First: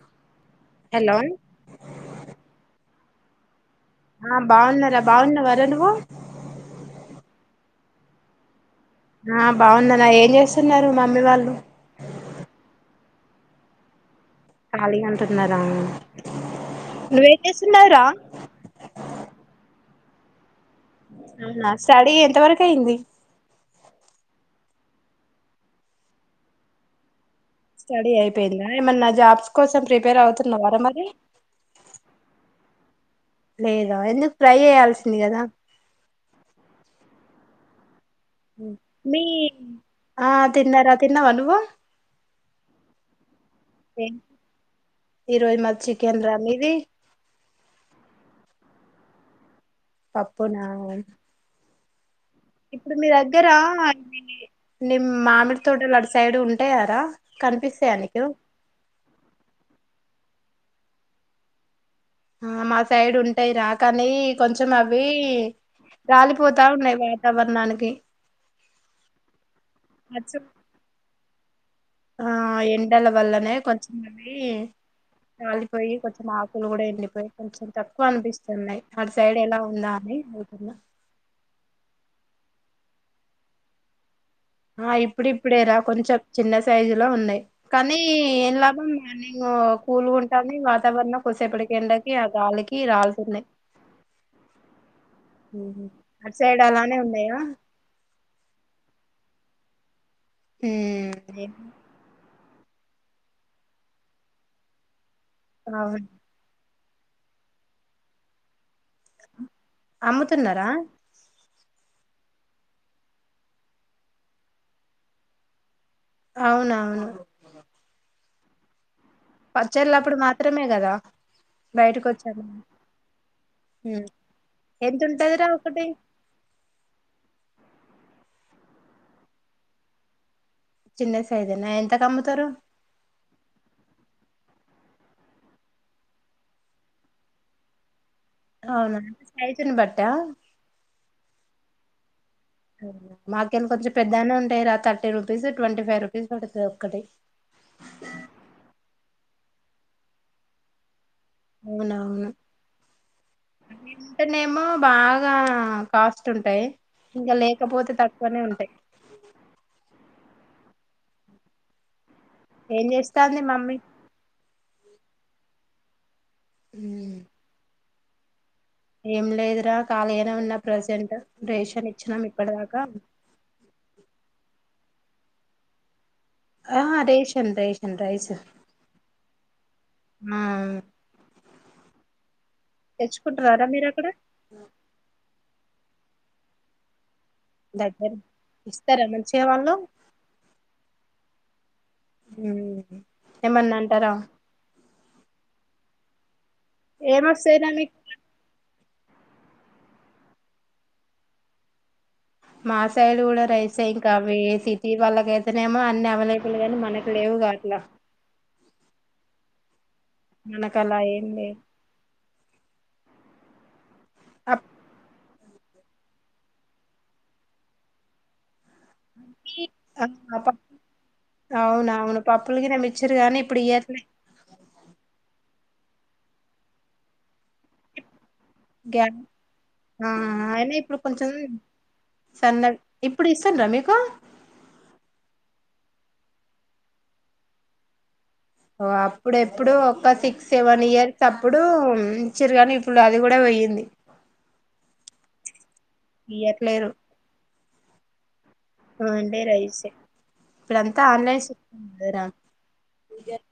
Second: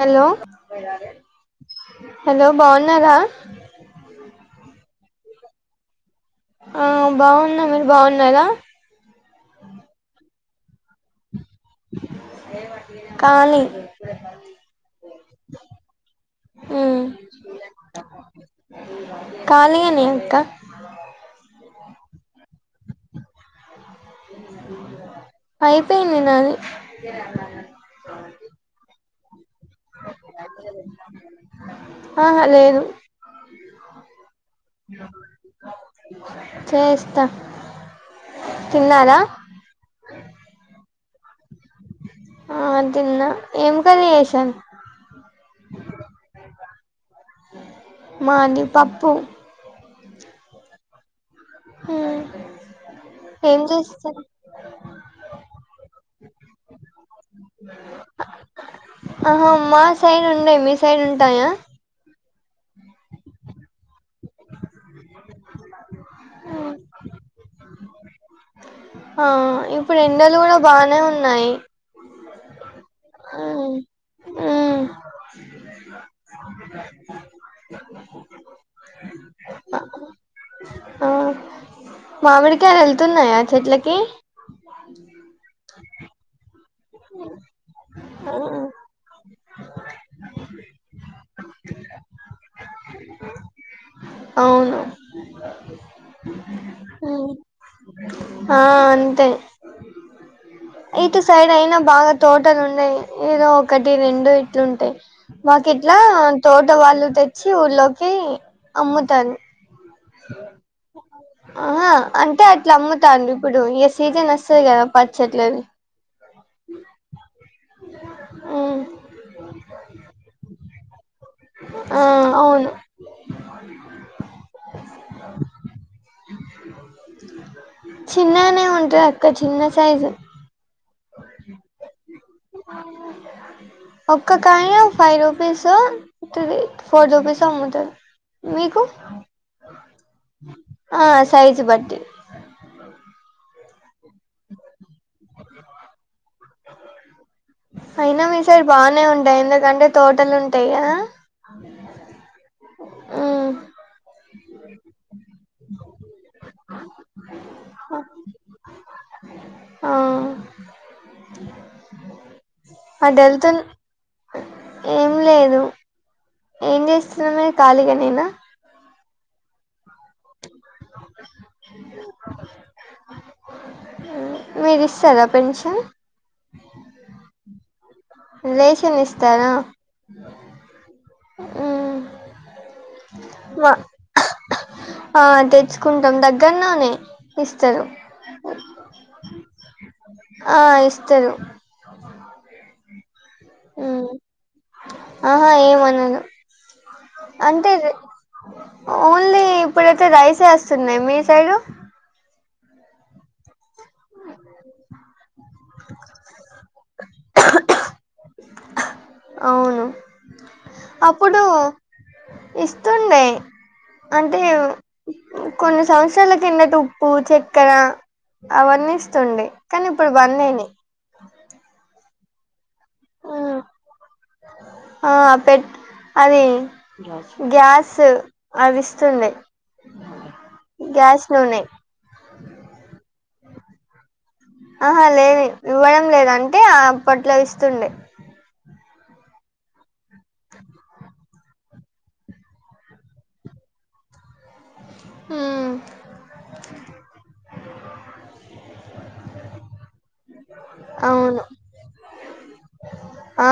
Hello hello hello బాగున్నారా బాగున్నవార నువ్వు ఆ బాగున్నా మీరు బాగున్నారా ఆ బాగున్నారా ఏం చేస్తున్నారు మమ్మీ వాళ్ళు కాలి ఖాళీగా అంటున్నారా నువ్వే చేస్తున్నావ్రా కాల్ ఇంకా స్టడీ ఎంత వరకు అయింది ఐపోయింది నాది స్టడీ అయిపోయిందా ఏమన్నా జాబ్స్ కోసం ప్రిపేర్ అవుతున్నవారా మరి ఆహా లేదు లేదా ఎందుకు ట్రై చేయయాల్సింది కదా త్త ఆ తిన్నారా తిన్నావా నువ్వు ఆ తిన్న ఈరోజు మది చికెన్ రా మీది మది పప్పు పప్పు నా ఉమ్ ఇప్పుడు మీ దగ్గరా ఏం ఇది చేస్తారు నిమ్ మామిడి తోటలు అటు సైడ్ ఉంటాయారా కనిపిస్తాయ నీకు ఆహా మా సైడ్ ఉండయి మీ సైడ్ ఉంటాయా ఆ మా సైడ్ ఉంటాయి రా కానీ కొంచెం అవి రాలిపోతా ఉన్నాయి వాతావరణానికి హా ఇప్పుడు ఎండలు వచ్చు కూడా బానే ఉన్ ఆ ఎండల వల్లనే ఉమ్ కొంచెమవి ఉమ్ రాలిపోయి కొంచెం ఆకులు కూడా వెళ్ళిపోయి కొంచెం తక్కు క్కువ అనిపిస్తున్నాయి అటు సైడ్ ఎలా ఉందా అని అడుగుతున్న ఆ మామిడికాయలు వెళ్తున్నాయా చెట్లకి ఆ ఇప్పుడిప్పుడే రా కొంచెం చిన్న సైజు లో ఉన్నాయి కానీ ఏం లాభం మార్నింగ్ గు కూలుగా ఉంటాంది వాతావరణం కొసేపటి ఎండకి ఆ గాలికి రాల్తున్నాయ్ అవును అటు సైడ్ అలానే ఉన్నాయా ఆ అంతే ఉమ్, ఇటు సైడ్ ఏం- అయినా బాగా తోటలు ఉన్నాయి ఏదో ఒకటి రెండు ఇట్లుంటాయి మాకు ఇట్ల అవును తోట వాళ్ళు తెచ్చి ఊర్లో కి అమ్ముతారు అమ్ముతున్నారా ఆ హా అంటే అట్లా అమ్ముతాండ్రు ఇప్పుడు ఇక సీజన్ వస్తుంది కదా పచ్చట్లేది అవునవును ఉమ్ వచ్చలప్పుడు మాత్రమే కదా ఆ బయటకి వచ్చాను అవును ఎందుంటది రా ఒకటి చిన్నగనే ఉంటది అక్క చిన్న సైజు చిన్నసాఇజేనా ఎంతకమ్ ఒక్క కాయిన్ ఫైవ్ రూపీస్ ఓ ఫోర్ రూపీసో అమ్ముతుంది మీకు అవునా సైజుని బట్టా ఆ సైజు బట్టి మాకెళ్ళ కొంచెం పెద్దనే ఉంటాయి రా thirty rupees twenty five rupees పడుతుది ఒక్కటి అయినా మీసైడ్ బానే ఉంటాయి ఎందుకంటే తోటలు ఉంటాయిగదా అవునవును ఉమ్ అంటేనేమో బాగా కాస్ ఉంటాయి ఇంకా లేకపోతే తక్కువనే ఉంటాయి ఆ ఏం అటు చేస్తాంది వెళ్తున్ మమ్మీ ఏం లేదు ఏం చేస్తున్న మీరు ఖాళీగా నేనా ఏంలేదుర కాళీగానే ఉన్నాం ప్రజెంట్ రేషన్ ఇచ్చినాం ఇప్పటిదాకా మీరు ఇస్తారా పెన్షన్ ఆ రేషన్ రేష్ రేషన్ ఇస్తారా ఆ మ్మ్ తెచ్చుకుంటున్నారా మా మీరు అక్కడ ఆ తెచ్చుకుంటాం దెగ్గర్లోనే దగ్గర ఇస్తారా మంచిగ వాళ్ళు ఆ ఇస్తరు ఉమ్ ఏమన్నాంటారా ఆహా ఎం అనరు ఎం ఒస్సాయ్ రా మీకీ ఓన్లీ ఇప్పుడైతే రైసే వస్తున్నాయి మీ సైడ్ మా సైడ్ కూడా రైస్ సే ఇంకావి సిటీ వాళ్ళకైతేనేమో అన్ని అవైలబుల్ గానీ మనకు లేవుగా అట్లా అవును మనకు అలా ఏం అప్పుడు లేదు ఇస్తుండే అంటే కొన్ని సంవత్సరాల కిందటి ఉప్పు చక్కెర అవన్న ఇస్తుండే కానీ ఇప్పుడు బంధాయినాయ్ అవున అవును పాప్పులకి న మిచ్చరు కానీ ఇప్పుడు ఏత్లే ఆ పెట్ అది గ్యాస్ అది గ్యా ఇస్తుండే అనా ఇప్పుడు గ్యాస్ కొంచం నూనె సందప్పు ఇప్పుడు ఇస్సుండ్రా మీకు ఆహా లేదు ఇవ్వడం లేదు అంటే అప్పట్లో ఇస్తుండే ఓ అప్పుడెప్పుడు ఒక సిక్స్ సెవెన్ ఇయర్స్ అప్పుడు ఇచిరుగాని ఇప్పుడు అది కూడా పోయింది మ్మ్ ఇయ్యట్లేరు ఓన్లీ రైస్ ఇప్పుడంతా ఆన్లైన్ అవును గదార ఆ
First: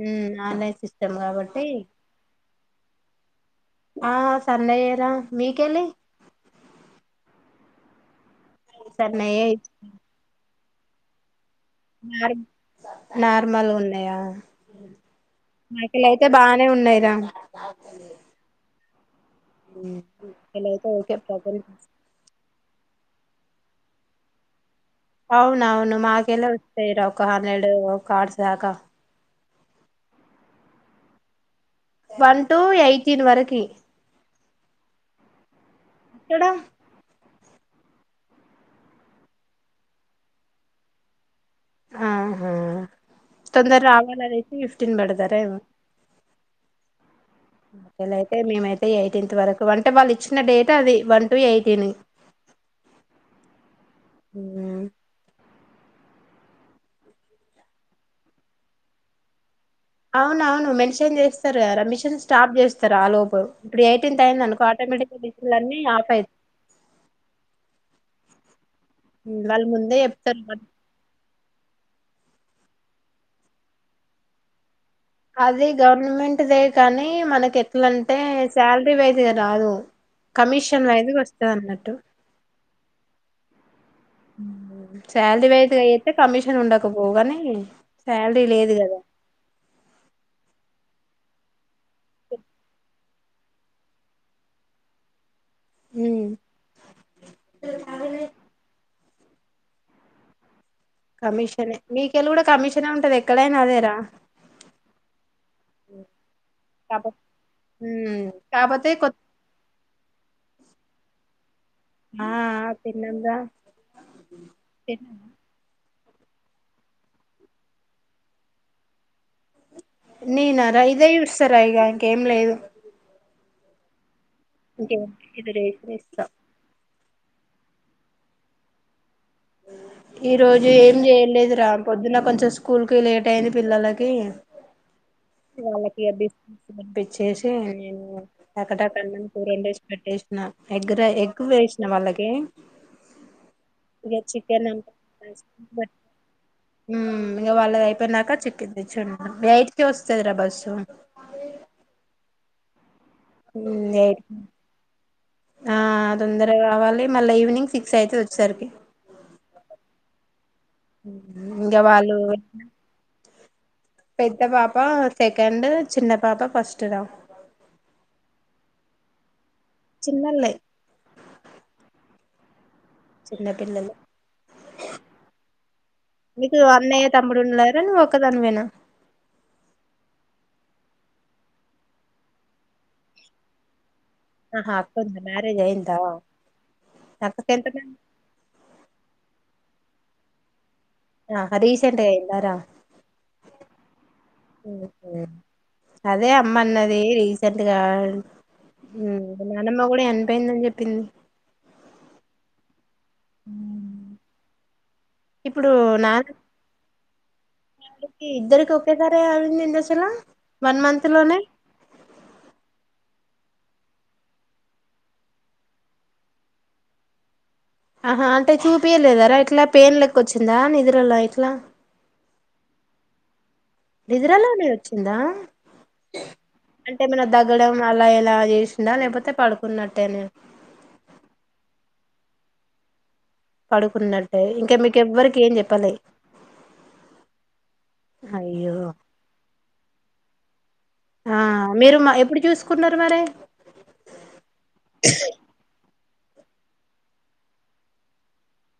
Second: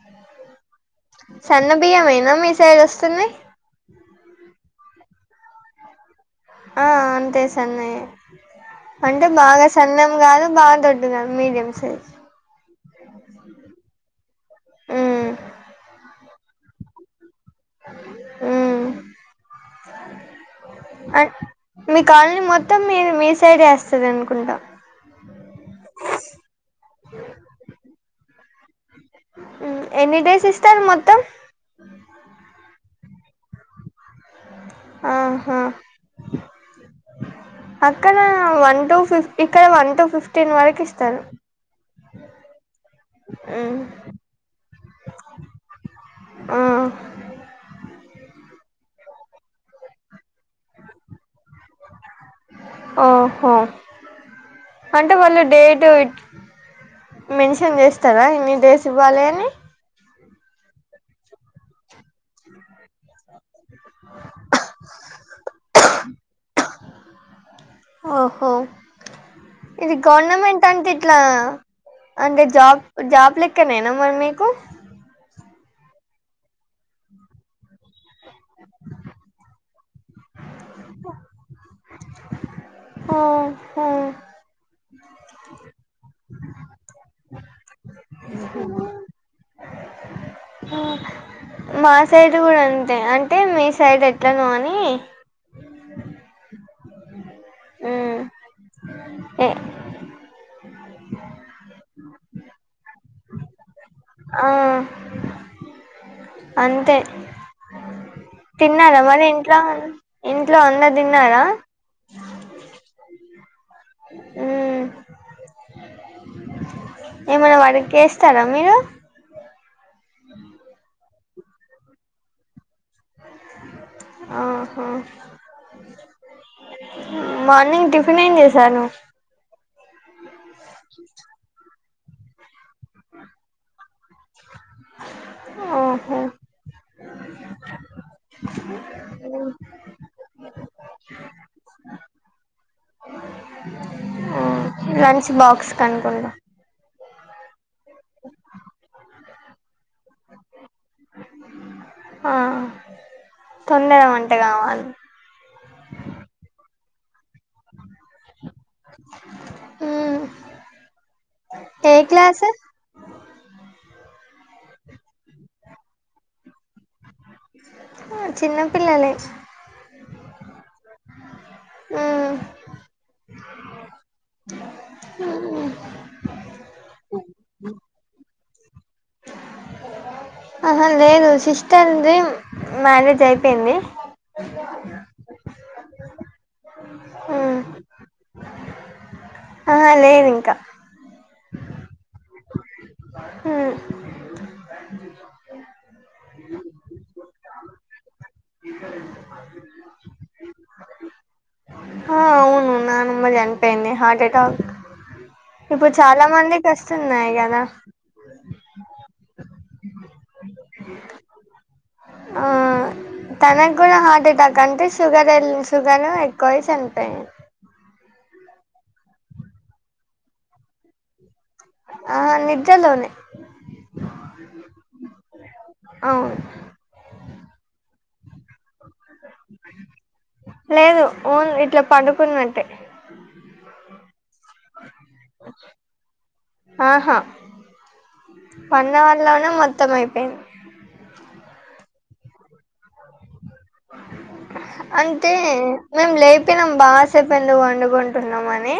మ్మ్ ఆన్లైన్ సిస్టం సన్న బియ్యమేనా మీ సైడ్ వస్తున్నాయ్ ఆ సన్నయేరా మీకలి ఆ అంతే సన్నయ అంటే సన్నయే బాగా సన్నం కాదు బాగా దొడ్డుగా మీడియం సైజ్ నార్ నార్మల్ ఉన్నాయా ఉమ్ మాకులయితే అ బానే ఉన్నాయిరా మాకెళ్ళైతే ఓకే అ ప్రజెంట్ మీ కాల్ని మొత్త్ మొత్తం మీ మీ సైడ్ ఎస్తది అనుకుంట అవునవును మాకెల్లా వస్తస్తాయిరా ఒక హండ్రెడ్ కార్డ్స్ దాకా ఎన్ని డేస్ ఇస్తారు మొత్తం వన్ టు ఎయిటీన్ వరకి ఆహా ఎక్కడ అక్కడ వన్ టు ఫిఫ్ ఇక్కడ వన్ టు ఫిఫ్టీన్ వరకు ఇస్తారు ఆహా తొందర రావాలదైతే నిఫ్టీన్ బడతారెమో అలయితే మేమైతే ఎయిటీన్త్ వరకు అంటే వాళ్ళు వచ్చిన డేట్ అది వన్ టు ఎయిటీన్ ఓహో అంటే వాళ్ళు డేట్ ఇటు మెన్షన్ చేస్తారా ఇన్ని డేస్ ఇవ్వాలి అని అవున అవును మెన్షన్ చేస్తారు గదా ర మిషన్ స్టాప్ చేస్తారు ఆ లోప ఇప్పుడు ఎయిటీన్త్ అయింది అనుకో ఆటోమేటిక్గా డిస్పిల్ అన్నీ ఆఫ్ అయితాయి ఓహో ఇది ముందే చెప్తారు గవర్నమెంట్ అంటే ఇట్లా అంటే జాబ్ జాబ్ లెక్కనేనా మరి మీకు అది గవర్నమెంట్ దే కానీ మనకి ఎట్లాంటే శాలరీ వైజ్గా రాదు కమిషన్ వైదుగా వస్తది అన్నట్టు ఆ ఆ శాలరీ వైదుగా అయితే కమిషన్ ఉండకపోవు గాని శాలరీ లేదు కదా మా సైడ్ కూడా అంతే అంటే మీ సైడ్ ఎట్లనో అని ఉమ్ ఏ కమిషన్ మీకెళ్ళ కూడా కమిషనే ఉంటది ఎక్కడైనాదేరా ఆ ఓ అంతే ఉం తిన్నారా మరి ఇంట్ల ఆ ఇంట్ల అందరూ తిన్నారా హా తీన్ ఏమనా వర్క్ చేస్తారా మీరు నేనర ఇదే చూస్తారా ఇగ ఇంకేం లేదు. ఆహా ఇంకేం ఇది రేషన్ ఇస్తా మార్నింగ్ టిఫిన్ ఏం చేశారు ఈ రోజు ఏం చేయలేదు రా పొద్దున కొంచెం స్కూల్కి లేట్ అయింది పిల్లలకి వాళ్ళకి ఓహో బిస్కెట్స్ కొనిపించేసి నేను టక టక అన్నం కూర వండేస్ పెట్టేసిన ఎగ్ర ఎగ్గు వేసిన వాళ్ళకి ఇగ చికెన్ లంచ్ బాక్స్ కనుకుంటా ఇగా వాళ్ళది అయి పోయినాక చిక్కిన్ తెచ్చి వండినం ఎయిట్ కే వస్తదిరా బస్సు ఆ తొందర వంట కావాలి ఆ తొందర కావాలి మళ్ళా ఈవినింగ్ సిక్స్ అయితది వచ్చేసరికి మ్మ్ ఇంకా ఏ వాళ్ళు క్లాస్ పెద్ద పాప సెకండ్ చిన్న పాప ఫస్ట్ రా చిన్న పిల్లాలే చిన్నోల్లె మ్మ్ చిన్న పిల్లలే నీకు అన్నయ్య తమ్ముడు ఉన్న డార నువ్వు ఒదానివనా ఆహా లేదు సిస్టర్ది మ్యారేజ్ అయిపోయింది. ఆహా అక్కంద మ్యారేజ్ అయియందా అక్కకి ఎంత మంది ఆ లేదు ఇంకా ఆ రీస్ సెంట్ గ అయ్యింద రా మ్మ్ అదే అమ్మ అన్నది రీసెంట్ గా నానమ్మ గూడా ఎన్పోయిందని జెప్ తిన్ హా అవును నానమ్మ జనిపోయింది హార్ట్ అటాక్ ఇప్పుడు చాలా మందికి వస్తున్నాయి కదా వాడికి ఇద్దరికి ఒకేసారి అవ్వి దేంది అసల వన్ మంత్ లోనే ఆ తనకు కూడా హార్ట్ అటాక్ అంటే షుగర్ షుగర్ ఎక్కువ చనిపోయింది ఆహా అంటే చూపియలేదరా ఇట్లా పెయిన్ లెక్క వచ్చిందా నిద్రలో ఇట్లా ఆ నిద్రలోనే నిదరలోనే వచ్చిందా అవును అంటే మనం దగ్గడం అలా ఎలా లేసిదా లేకపోతే పడుకున్నట్టే న కున్నట్టే పడుకున్నట్టే ఇంకా మీకు ఎవ్వరికి ఏం జెప్పాలే వన్ అవర్ లోనే మొత్తం అయిపోయింది ఆ మీరు మా ఎప్పుడు చూసుకున్నారు మరి అంటే మేము లేపినాం బాసేపన్లు వండుకుంటున్నామని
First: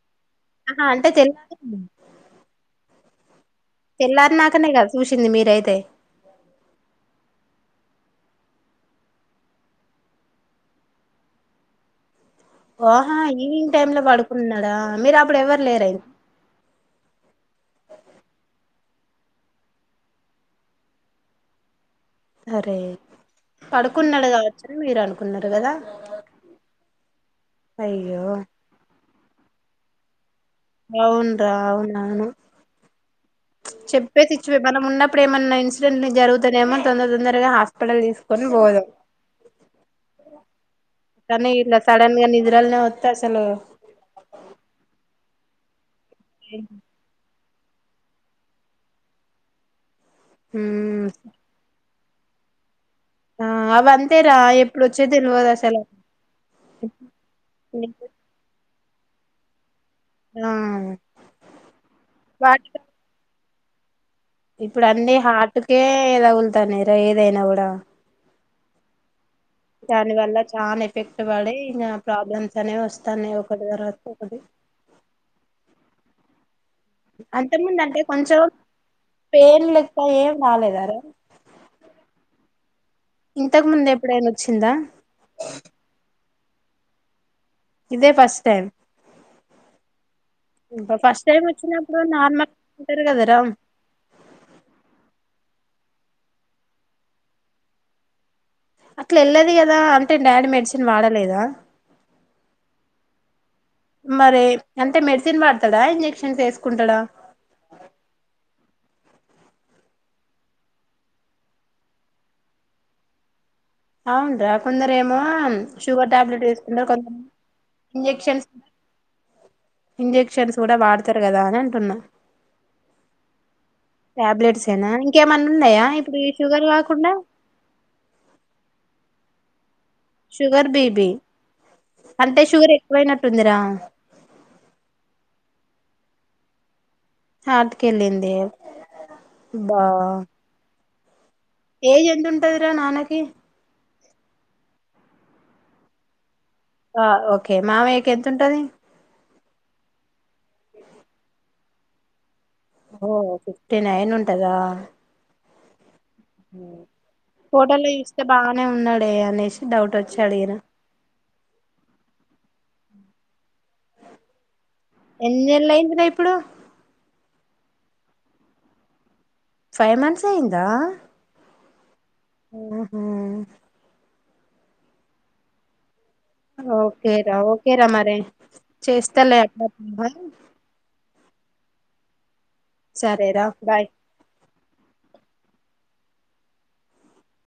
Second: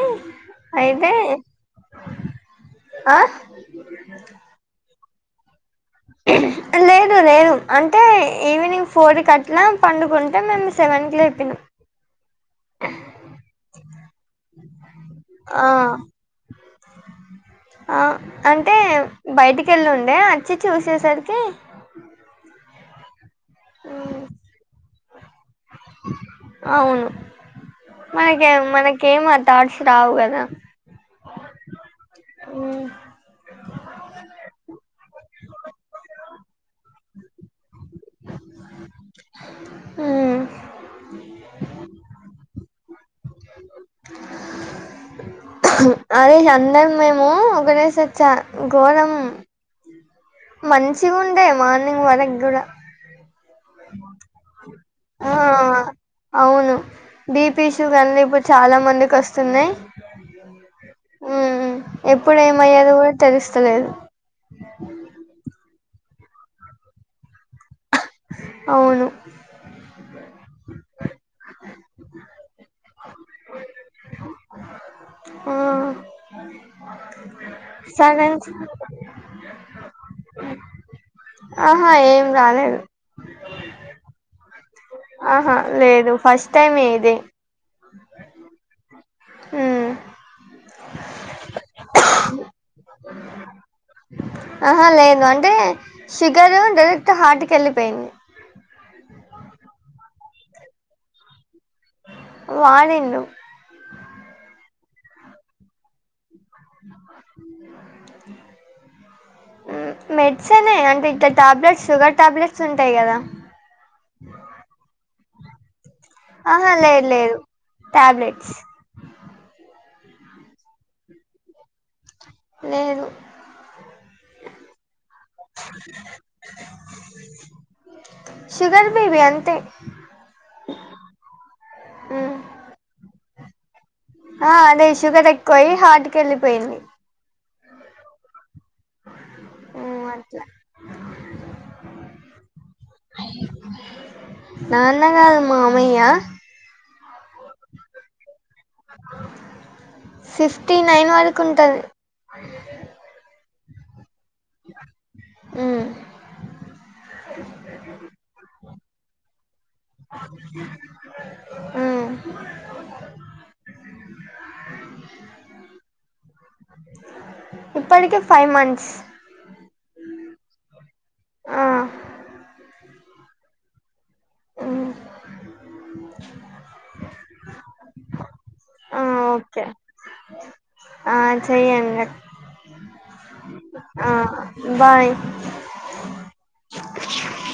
ఆహా అంటే తెల్లారింద ఆ తెల్లారి నాకనే కదా చూసింది మీరైతే లేదు లేదు అంటే ఈవినింగ్ ఫోర్ కట్లా పండుకుంటే మేము సెవెన్ కి లేపినాం ఓహా ఈవినింగ్ టైమ్ లో పడుకుంటున్నాడా మీరు అప్పుడు ఎవ్వరు ఆ లేరైన ఆ అ టే బయటికి ఎళ్ళుండే వచ్చి చూసేసరికి అరే పడుకున్నాడు గావచ్చను మీరు అనుకున్నారు కదా అ అయ్యో మనకె మనకెం థాట్స్ రావు కదా అవును రావు నాను ఉమ్, చెప్పేసిచ్చ్ వే మనం ఉన్నప్పుడు ఏమన్నా ఇన్సిడెంట్ జరుగుత్ తనేమో తొందర తొందరగా హాస్పిటల్ తీసుకొని పోదుం ఉమ్. తనే ఇల్ల సడన్గా నిద్రల్నే తెసలు ఆ రోజ్ అందరం మేము గనేసి వచ్చా ఘోరం ఉమ్ మంచి గ ఉండే మార్నింగ్ వరకు గూడా ఆ అవంతేరా ఆ అవును బిపిషుగర్ ఇప్పుడు చాలా మ దికి వస్తున్నాయి ఆ ఎప్పుడు వాటి ఏమయ్యారు కూడా తెల్సు తలేదు ఇప్పుడు అన్నీ హార్టుకే ఎ తగులుతన్నయ్ ఏదైనా గూడా అవును దాని వల్ల చాలా ఎఫెక్ట్ పడి ఇంక ప్రాబ్లమ్స్ అనేవి వస్తన్నాయి ఒకటి తర్వాత ఒకటి అ ఆ అంతముందు అంటే సడన్ కొంచెం పెయిన్ లెక్క ఏం రాలేదారా ఆహా ఏం రాలేదు ఇంతకు ముందు ఎప్పుడైనా వచ్చిందా ఆహా లేదు ఫస్ట్ టైం ఏ ఇది ఇదే ఫస్ట్ టైం ఉమ్ ఇకా ఫస్ట్ టైం వచ్చినప్పుడు నార్మ ఉంటారు కదరా ఆహా లేదు అంటే షుగరు డైరెక్ట్ హార్ట్ క వెళ్ళిపోయింది దా అంటే డాడీ మెడిసిన్ వాడలేదా వాడిండు మరి అంటే మెడిసిన్ వాడతాడా ఇంజక్షన్స్ వేసుకుంటాడా మెడిసిన్ అంటే ఇద్దరు టాబ్లెట్స్ షుగర్ టాబ్లెట్స్ ఉంటాయి కదా అవును కొందరు ఏమో షుగర్ టాబ్లెట్ ఆహా వేసుకున్నారు లేదు కొందరు లేదు ఇంజక్షన్స్ టాబ్లెట్స్ ఇంజక్షన్స్ కూడా వాడతారు కదా అని అంటున్నా లేదు టాబ్లెట్స్ ఏనా ఇంకేమన్నా ఉన్నాయా ఇప్పుడు షుగర్ కాకుండా షుగర్ బీపీ అంతే షుగర్ బీపి ఉమ్. అంటే షుగర్ ఎక్కువయినట్టు ఉందిరా ఆ అదే షుగర్ ఎక్కువయి హార్ట్ క వెళ్ళిపోయింది హార్ట్ కీ వేలింది అబ్బా ఉమ్, అట్లా ఏజ్ ఎంత ఉంటదిరా నాన్న కీ నాన్న కాదు మామయ్యా ఆ ఓకే మామయ్యకి ఎంత ఉంటది ఫిఫ్టీ నైన్ వరకు ఉంటుంది ఓ ఫిఫిటినైన్ ఉంటాద మ్మ్ ఫోటోలో చూస్తే బానే ఉన్నాడే అనేసి డౌట్ వచ్చి అడిగిన మ్మ్ ఎన్ని నెల్ల అయింది రా ఇప్పుడు ఇప్పటికి ఫైవ్ మంత్స్ ఫైవ్ మంత్స్ అయిందా ఆ ఆ హా ఉ ఓకేరా ఓకేరా మరి ఆ చేస్తలే ఓకే అట్లా ఆ చెయ్యంగా సరేరా బాయ్ ఆ బాయ్ [inaudible]